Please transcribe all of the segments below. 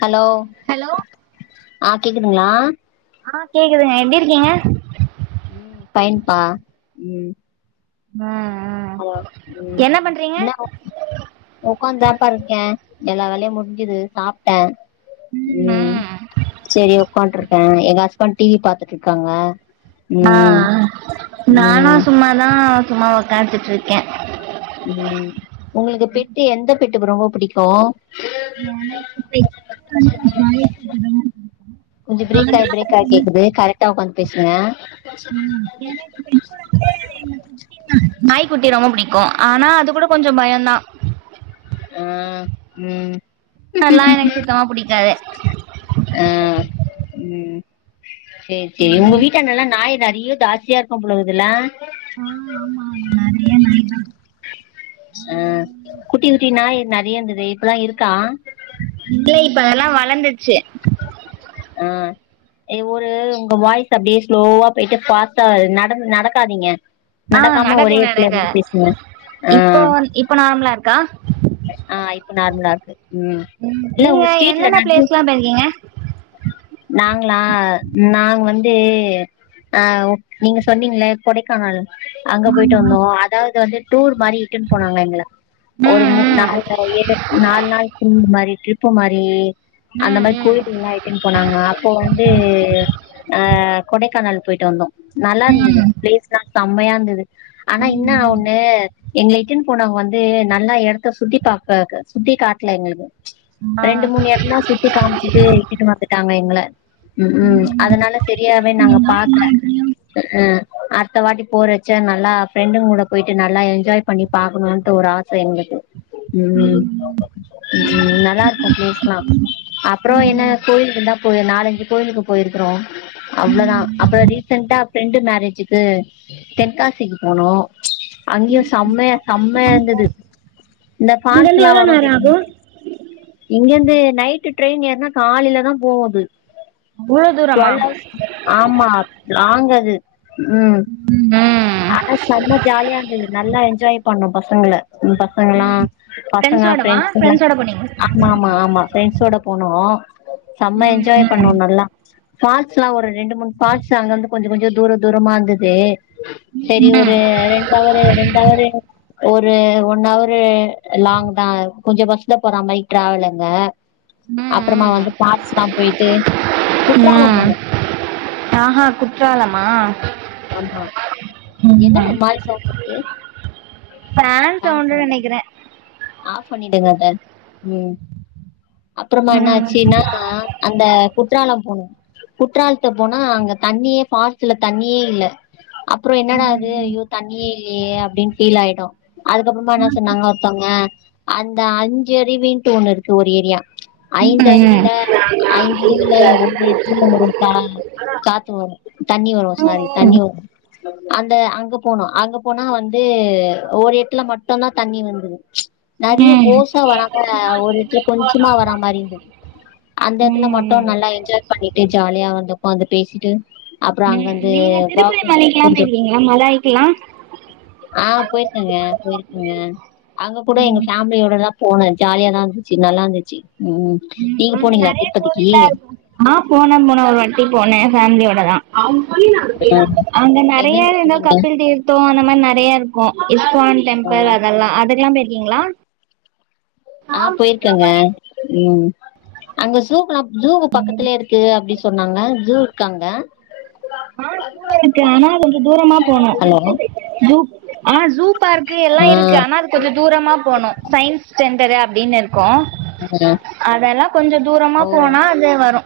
Hello hello ஆ கேக்குதுங்களா ஆ கேக்குதுங்க எப்டி இருக்கீங்க ம் ஃபைன்பா ம் ஆ ஆ ஹலோ ம் நவ் உக்காந்தாப்பா இருக்கே எல்லா வேலையு முடிஞ்சுது சாப் ட ம் செரி உக்கான்ட்ருக்கே எங்க ஹஸ்பண்ட் டி வி பாத்துட்ருக்காங்க ஆ நானா ம் சும்மாதா சும்மா உக்காந்துட்ருக்கே உங்களுக்கு பெட்டு எந்த பெட்டுக்கு ரொம்ப புடிக்கு எனக்கு [unintelligible] கொஞ்சம் பிரேக் ஆகி பிரேக் ஆகி ஆனா கேக்குது கரெக்டா உக்காந்து பேசுங்க ஆ எனக்கு பெட்டு வந்து நாய் குட்டி ரொம்ப பிடிக்கும் ஆனா அது கூட கொஞ்சோ பயோந்தா ஆ ம் அதெல்லா எனக்கு சுத்தமா புடிக்காது ஆ ம் சேர் சேரி உங்க வீட்டான்டல்லா நாய் நெறைய ஜாஸ்தியா இருக்கு புலுவுதுல ஆ ஆமா அங்க நறையா நைய் தா ஆ குட்டி குட்டி நாய் நெறைய இருந்தது இப்பல்லா இருக்கா இல்ல இப்ப அதெல்லா வளந்துர்ச்சு ஆ ஏ ஒரு உங்க வாய்ஸ் அப்படியே ஸ்லோவா போயிட்டு பாஸ்ட்டா நடந்து நடக்காதீங்க ஆ நடக்காம நடக்கு ஒரே இடல நடக்க இருந்து பேசுங்க ஆ இப்போ இப்ப நார்மலா இருக்கா ஆ இப்ப நார்மலா இருக்கு ம் இல்ல உங்க ஸ்ட்ரீட்ல நடந்துப் எங்க இருக்கீங்க நாங்களா நாங்க வந்து அ நீங்க சொன்னீங்கள கொடைக்கானல் அங்க போய்ட்டு ஆமா. வந்தோ அதாவது வந்துட் டூர் மாரி இட்டுன்னு போனாங்க எங்கள ஒரு ம், மூ ம். நால்ர ஏழு நாலு நாள் டூர் மாரி ட்ரிப் ப்பு மாறி அந்த ம், மாறி ம். கோயிலுக்கு முன்னா போனாங்க அப்போ வந்து ஆ கொடைக்கானல் போயிட்டு வந்தோ நல்லா இருந்தது ம். பிளேஸ்லா செம்மையா இருந்தது ஆனா இன்ன ம். ஒண்ணு எங்கள இட்டுன்னு போனாவங்க வந்து நல்லா இடத்த சுத்தி பாக்க சுத்தி காட்டல எங்ளுக்கு ஆ. ரெண்டு மூணு இட தா சுத்தி காம்ச்சுட்டு கூட்டிட்டு வத்துட்டாங்க எங்கள ம் அதனால சேரியாவே கோயிலுக்குன்னா நாங்க எல்லா பாக்கல இடத்துலயும் ம் அடுத்த வாட்டி போறச்ச நல்லா ஃப்ரெண்டுங்க கூட போயிட்டு நல்லா என்ஜாய் பண்ணி பாக்கணுனுட்டு ஒரு ஆசை எங்களுக்கு ம் ம் நல்லா இருக்கும் ஃபிலேஸ்லா அப்பறம் என்ன கோயிலுக்குதா ஒரு நாலு அஞ்சு கோயிலுக்கு போயிருக்கிறோ அவ்ளோதா அப்பறம் ரீசென்டா ஃப்ரெண்டு மேரேஜுக்கு தென்காசிக்கு போனோ அங்கயும. சம் செம்மைய செம்மைய இருந்தது இந்த இங்கேருந்து ஃபால்ஸ்ல்லா எவ்வளோ வரும் நேரம் தெரியுமா ஆகும் இங்கிருந்து நைட்டு் ட்ரெயின் ஏர்னா காலையிலதா போவு அது இவ்வளோ தூரமா? டுவேல் ஹவர்ஸ் ஆமா லாங் அது ம் ம் ஆனா செம்ம ஜாலியா இருந்தது நல்லா என்ஜாய் பண்ணோ பசங்கள ஃபுல்லா ங்களா பசங்க ஃப்ரெண்ட்ஸோடவா? ஃப்ரொண்ட்ஸ் கெல்லா ஃப்ரெண்ட்ஸோட போனீங்க? ஆமா ஆமா ஆமா ஃப்ரெண்ட்ஸ்வோட போனோ செம்ம ம், என்ஜாய் பண்ணோ நல்லா ஃபாட்ஸ்ல்லா ஒரு ரெண்டு மூணு ஃபாட்ஸ் அங்க அங்க கொஞ்சோ கொஞ்சோ தூர தூரமா இருந்தது சேரி ம். ஒரு ம், ரெண்டு அவரு ரெண்டு அவரு ஒரு ஒன் ஹாவாரு லாங் தா கொஞ்சோ பஸ்ல போறா மாறி டிராவலுங்க அப்பறமா வந்து ம், பாத்ல்லா போயிட்டு குற்றாலோ போனோ ஆ குற்றாலமா ஆமா என்ன ஓரு மாறி சவுண்ட் இது ஃபேன் சவுண்டு நெனைக்கிறே ஆப் பண்ணிடுங்க அத ம் அப்பறமா என்ன ம் ஆச்சுன்னா அந்த குற்றாலோ போனோ குற்றாலத்தை போனா அங்க தண்ணியே பால்ஸ்ல தண்ணி யே இல்ல அப்பறோ என்னடா ம், இது ம். ஐயோ தண்ணியே இல்லையே அப்டின்னு ஃபீல் ஆயிடோ அதுக்கப்பறமா என்ன ம், சொன்னாங்க ஒருத்தவங்க அந்த அஞ்சு ரீ ரீங் டேனு ஒரு ஏரியா ஐந்து ம். அருவில ஐந்து அருவில ஒரு இடத்துல ஒரு காத்து வரோ தண்ணி வரோ சாரி ம், தண்ணி வரோ அந்த அங்க போனோ அங்க போனா வந்து ஒரு எடத்துல மட்டுதா தண்ணி வந்து நெறைய ம், பேசா வராம ஒரு எடத்துல கொஞ்சமா வரா மாரி இருந்தது அந்த இடத்துல மட்டு ம். நல்லா என்ஜாய் பண்ணிட்டு ஜாலியா வந்து உக்காந்து பேசிட்டு அப்பறோ அங்க நீங்க திருப்தி மலைக்குலா போய்க்கீறிங்களா மலாய்க்கல்லா ஆ போயிருக்கங்க போயிருக்கங்க அங்க கூட எங்க ஃபேமிலியோட எல்லா போனே ஜாலியாதா இருந்துச்சி நல்லா இருந்துச்சி ம் நீங்க அங்க போனீங்களா நிறைய திருப்பதிக்கி கோவில்ல ஆ போனே போன ஒரு வாட்டி போனே ஃபேமிலியோட தா ஆ அங்க நெறைய எங்கங்க இந்த போனீங்க கப்பில் தீர்த்தோ அந்த மாரி நெறைய இருக்கு இஸ்கான் டெம்பிள் அதெல்லா அதெல்லா போயிருக்கீங்களா ஆ போயிருக்கேங்க ம் அங்க சூப்ரா எல்லா ஜூ பக்கத்துலயே இருக்கு அப்டின்னு சொன்னாங்க ஜூ இருக்கா அங்க ஆ சூ இருக்கு ஆனா கொஞ்சோ தூரமா போனூ ஹலோ ஜூட் ஆ ஜூ பார்க்கு எல்லா ஆ இருக்கு ஆனா அதுக் கொஞ்ச தூரமா போனூ சயின்ஸ் ஸ்டெண்டரு அப்டின் இருக்கூ ஆ அதெல்லா கொஞ்ச தூரமா ஓ போனா அதே வரூ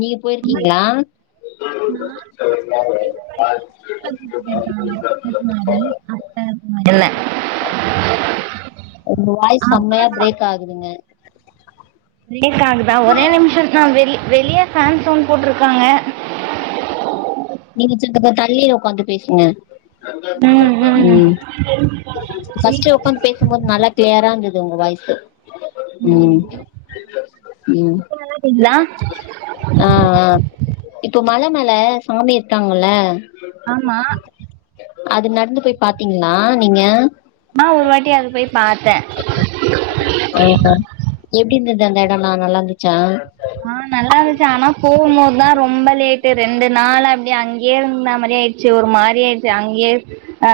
நீங்க போயிருக்கீங்களா நா ஃப்ரெண்ட்ஸ் கூட சேர்ந்து ஒரு டீ ஸ்கூல்ல [inaudible] இல்ல உங்க வாய்ஸ் செம்மையா பிரேக் ஆகுதுங்க பிரேக் ஆகுதா ஒரே நிமிஷோக்கா வெள் வெளிய ஃபேன் சவுன்ட் போட்ருக்காங்க நீங்க சத்த ப தள்ளி ஒக்காந்து பேசுங்க ம் ம் உம் ஃபஸ்ட்டே ஒக்காந்து பேஸ் சும்போது நல்லா கிளியரா இருந்தது உங்க வாய்சு உம் உம் இப்ப நல்லா கேக்குதா ஆ ஆ இப்போ மல மேல சாமி இருக்காங்கல ஆமா அது நடந்து போய் பாத்தீங்ளா நீங்க நா ஒரு வாட்டி அது போய் பாத்தே ஆஹா எப்டிருந்தது அந்த எடோல்லா நல்லாருந்துச்சா ஆ நல்லாருக்கு ஆனா போகும்போதுதா ரொம்ப லேட்டு ரெண்டு நாள் அப்டி அங்கயே இருந்த மாரி ஆய் சி ஒரு மாரி ஆயிருச்சி அங்கயே அ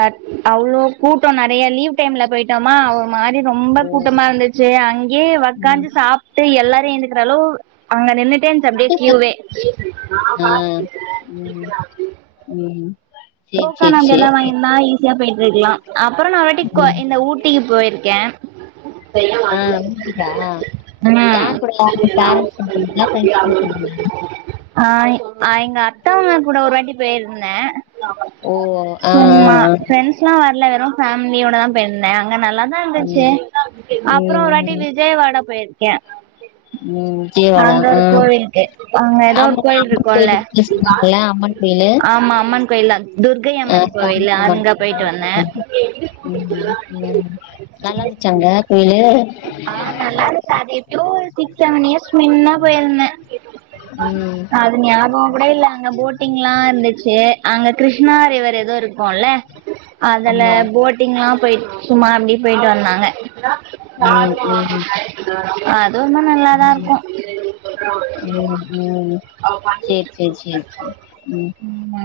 அவ்ளோ கூட்டோ நெறையா லீவ் டைம்ல போயிட்டோமா ஒ மாரி ரொம்ப ம் கூட்டமா இருந்துச்சி அங்கயே ம் ஒக்காந்து சாப்ட்டு எல்லாரு எந்திக்கிற அளவு அங்க நின்னுட்டேருந்துச்சி அப்டியே கியூவே உம் டோக்கன் அங்க எதா வாங்கிருந்தா ஈஸியா போயிட்ருக்லா அப்பறோ நா வாட்டிக் கொ ம் இந்த ஊட்டிக்கி போயிருக்கே ஆ ஊட்டிக்கா [unintelligible] யார் கூடலா ஒங்க ஃபேரண்ஸ் கூட போனீங்லா ஃப்ரெண்ட்ஸ் கூட போனீங்லா ஹாய் ஆ எங்க அத்த மாமாக்கூட ஒரு வாட்டி பேயிருந்தே ஓ ஆ ஆ சும்மா ஆ ஃப்ரெண்ட்ஸ்லா வரல வெறு ஃபேம்லியோடதா போயிருந்தே அங்க நல்லாத் தா இருந்துச்சு ம் அப்றோ ம் ஒரு வாட்டி விஜயவாடா போயிருக்கே உம் விஜயவாடா அங்க ஆ ஒரு கோவிலுக்கு அங்க ஏதோ ஒரு ஆமாங்க கோயில் அம்மன் இருக்குல்ல கோயில் [unintelligible] அம்மன் தினு கோயிலா துர்க்கையம்மன் கோயிலு அங்க போயிட்டு வந்தே உம் உம் நல்லாருந்துச்சா அங்க கோயிலு ஆ நல்லாருந்ச்சி அது எப்யோ ஒரு சிக்ஸ் செவன் இயர்ஸ் மின்ன போயிருந்தே உம் ஞாபகோ கூட இல்ல அங்க போட்டிங்லா இருந்துச்சி அங்க கிருஷ்ணா ரிவர் எதோ இருக்கூல அதுல ஆமா போட்டிங்லா போயிட் சும்மா அப்டீ போயிட்டு வந்தாங்க உம் உம் அதுவுமே நல்லாதா இருக்கு உம் உம் சேர் சேர் சேர் சேர் ம்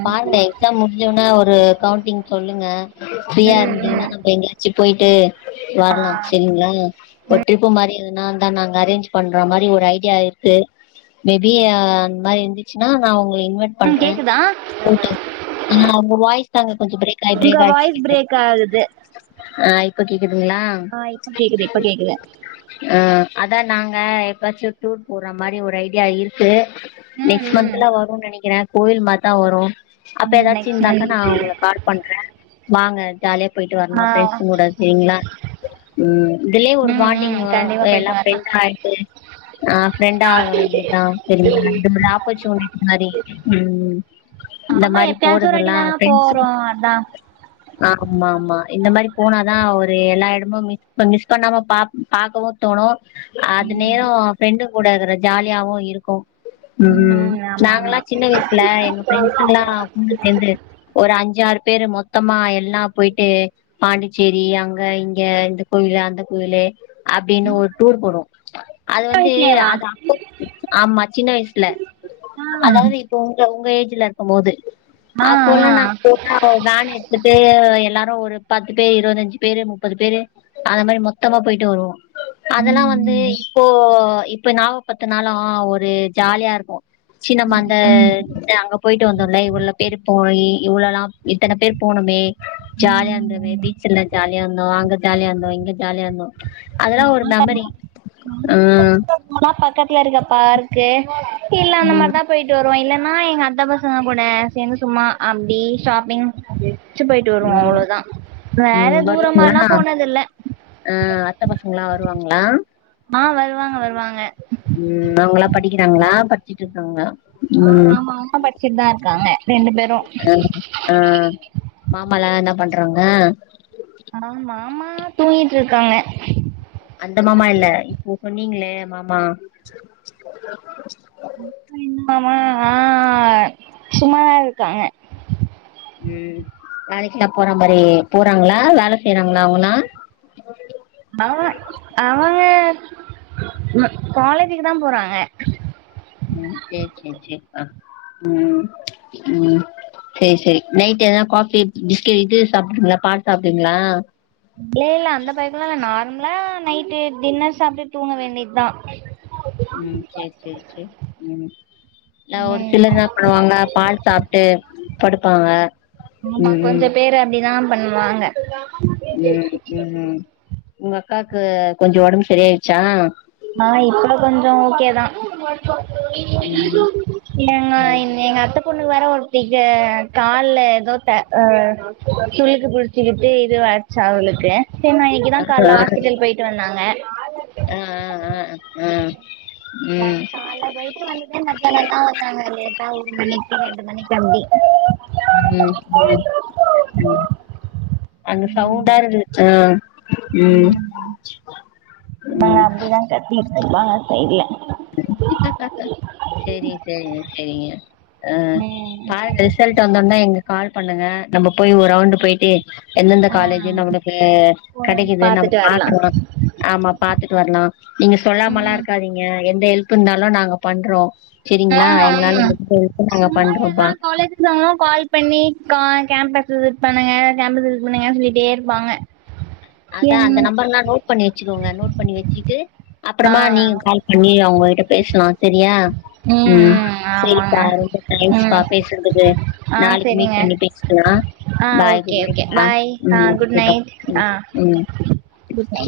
பாருங்கே சாம் முடிஞ்சோன ஒரு கவுண்டிங் சொல்லுங்க ஃப்ரீயா இருந்தீங்னா நம்ம எங்கயாச்சு போயிட்டு வர்லா செரிங்ளா ஒரு ட்ரிப்பு மாரி எத நாந்தா நாங்க அரேஞ்ச் பண்ற மாரி ஒரு ஐடியா இருக்கு மேபி அந்மாரி இருந்துச்சுனா நா உங்ள இன்வ ம் கேக்குதா ஆ ஒங்க வாய்ஸ் தாங்க கொஞ்சோ பிரேக் ஆயி உங்க பிரேக் ஆயி வாய்ஸ் கேக்குது பிரேக் ஆகுது ஆ இப்ப கேக்குதுங்ளா ஆ இப்ப கேக்குது இப்ப கேக்குது அ அதா நாங்க எப்பாச்சு டூர் போற மாரி ஒரு ஐடியா இருக்கு நெக்ஸ்ட் ம் மந்த்லா வரும்னு நெனைக்கிறே கோயில் மாதா வரு அப்ப ம் எதாச்சு நெக்ஸ்ட் இருந்தாக்கா நா மந்த் உங்ள கா ல் பண்றே வாங்க ஜாலியா போயிட்டு ஆ வரணு ப்ரெண்ட்ஸ கூட சேரிங்களா உம் இதுலே ஒரு ம் ம் பாண்டிங் கண்டிப்பா எல்லா போயிட்டு வரலா ப்ரெண்டு ஆயிட்டு ஆ ப்ரெண்ட் ஆக வேண்டியதா சரிங்களா இது ஒரு ஆப்பர்ச்சூனிடி மாரி உம் ஆமா எப்பயாச்சு ஒரு வாட்டி தான போறோ அதா ஆம்மா ஆம்மா இந்த மாரி போனாதா ஒரு எல்லா எடமு மிஸ் மிஸ் பண்ணாம பா பாக்கவு தோணு அது ம் நேரோ ஃப்ரெண்டுங்கூட இருக்ற ஜாலியாவு இருக்கு உம் ம் ஆமா நாங்கல்லா ஆமா சின்ன வயசுல எங்க ஃப்ரெண்ஸ்ங்கல்லா ஒண்ணு சேந்து ஒரு அஞ்சாறு பேரு மொத்தமா எல்லா போயிட்டு பாண்டிச்சேரி அங்க இங்க இந்த கோயிலு அந்த கோயிலு அப்டின்னு ஒரு டூர் போனோ அது சின்ன வந்து வயசுலேவா அது ஆமா சின்ன வயசுல ஆ அதாவ்து இப்ப உங்க உங்க ஏஜ்ல இருக்கு போது அப்போல்லா ஆ நாங் போ நாங்க ஒரு வேன் எத்துட்டு எல்லாரு ஒரு பத்து பேரு இருவத்தஞ்சு பேரு முப்பது பேரு அத மாரி மொத்தமா போயிட்டு வருவோ அதெல்லா வந்து இப்போ இப்ப நாவ பத்துனாலு ஒரு ஜாலியா இருக்கு ச்சி நம்மந்த அங்க போயிட்டு வந்தோல இவ்ளோ பேரு போயி இவ்ளோல்லா இத்தன பேர் போனமே ஜாலியா இருந்தம பீச் எல்லா ஜாலியா இருந்தோ அங்க ஜாலியா இருந்தோ இங்க ஜாலியா இருந்தோ அதெல்லா நா [inaudible] ஒரு மெமரி ஆ நாளா பக்கத்துல இருக்க பார்க்கு இல்ல அந்த ம் மாரிதா போயி ட்டு வருவோ இல்லன்னா எங்க அத்த பசங்க கூட சேந்து சும்மா அப்டி ஷாப்பிங் ருச்சு போயிட்டு வருவோ ம் அவ்ளோதா வேற ம் தூரமாலா வருவாங்களா போனதில்ல ஆ அத்த பசங்களா வருவாங்களா ஆ வருவாங்க வருவாங்க ம் அவங்களாம் படிக்கிறாங்களா படிச்சுட் இருக்காங்களா ஆமா ஆமா படிச்சிட்தா இருக்காங்க ரெண்டு பேரு ஆ மாமால்லா என்னா பண்றாங்க ஆ மாமா தூங்கிட்டிருக்காங்க அந்த மாமா இல்ல இப்போ சொன்னீங்ளே மாமா இப்ப மா ஆ சும்மாதா இருக்காங்க ம் வேலைக்குல்லா போற மாரி போறாங்ளா வேல செய்றாங்ளா அவுங்களா அவ அவங்க காலேஜுக்கு தா போறாங்க ம் சேர் சேர் சேர்ப்பா ம் ம் சேரி சேரி நைட் எதா காஃபி பிஸ்கெட் இது சாப்பிடுவிங்ளா பால் சாப்டுவிங்ளா இ இல்ல அந்த பழோக்கலால நார்மலா நைட்டு டின்னர் சாப்ட்டு தூங்க வேண்டிய தா ம் சேரி சேரி சேரி ம் ஒரு ம். சிலர் எனா பண்ணுவாங்க பால் சாப் ட்டு படுப்பாங்க ஆமா கொஞ்ச ம் பேர் அப்டிதா பண்வாங்க ம் ம் ம் உங்க அக்காக்கு கொஞ்சோ ஒடம்பு சரியாயிரிச்சா ஆ இப்ப கொஞ்சொ ஓகே தா ம் ஏங்க ம் இங்க எங்க அத்த பொண்ணுக்கு வேர ஒருத்திக்கு கால்ல எதோ பெ சுளுக்கு புடுச்சுக்கிட்டு இது வே இன்னைக்குதா ஆ கால்ல ஹாஸ்பிட்டல் போயிட்டு வந்தாங்க அ அ அ அ அ வந்து காய பேய்ட்டு வந்ததே மத்தியானந்தா வந்தாங்க லேட்டா ஒரு மணிக்கு ரெண்டு மணிக்கு அப்டி ம் ம் ம் அங்க ம். சவுண்டா இருக்கு ம் அவ ம் அப்டிதா கத்திகிட்ருப்பா சைட்ல சேரி சேரிங்க சேரிங்க ஆ ம். பாரு ரிசல்ட்டு வந்தோன எங்க கால் பண்ணுங்க நம்ம போய் ஒரு ரவுண்டு் போயிட்டு எந்தெந்த ஆ, காலேஜு நம்மளுக்கு ஒரு வாட்டி கெடைக்கிது நம்ம பாத்துட்டு வரலாம் பாக்கணுல்ல ஆமா பாத்துட்டு வர்லா நீங்க சொல்லாமல்லா ம். இருக்காதீங்க எந்த ஹெல்ப் இருந்தாலு நாங்க பண்றோ ஆ, செரிங்ளா எங்களால ஆமா. [unintelligible] நாங்க சும்மா எல்லா பண்றோம்ப்பா [unintelligible] கால் பண்ணி கா கேம்பஸ் விசிட் பண்ணுங்க கேம்பஸ் விசிட் பண்ணுங்க அப்டி சொல்லிட்டே இருப்பாங்க அதா அந்த என்ன நம்பர்ல்லா நோட் பண்ணி வெச்சுக்கோங்க நோட் பண்ணி வெச்சிட்டு ஆ அப்பறமா நீங்க கால் பண்ணி அவுங்ககிட்ட பேஸ்லா செரியா ம் செரிப்பா ரொம்ப தேங்ஸ் பா ம் பேசுறதுக்கு ஆ நாளைக்கு மீட் சரிங்க பண்ணி பேஸ்லா ஆ ஓகே ஓகே பாய் ஆ குட் ஓகேப்பா நைட் ம் ம் ஆ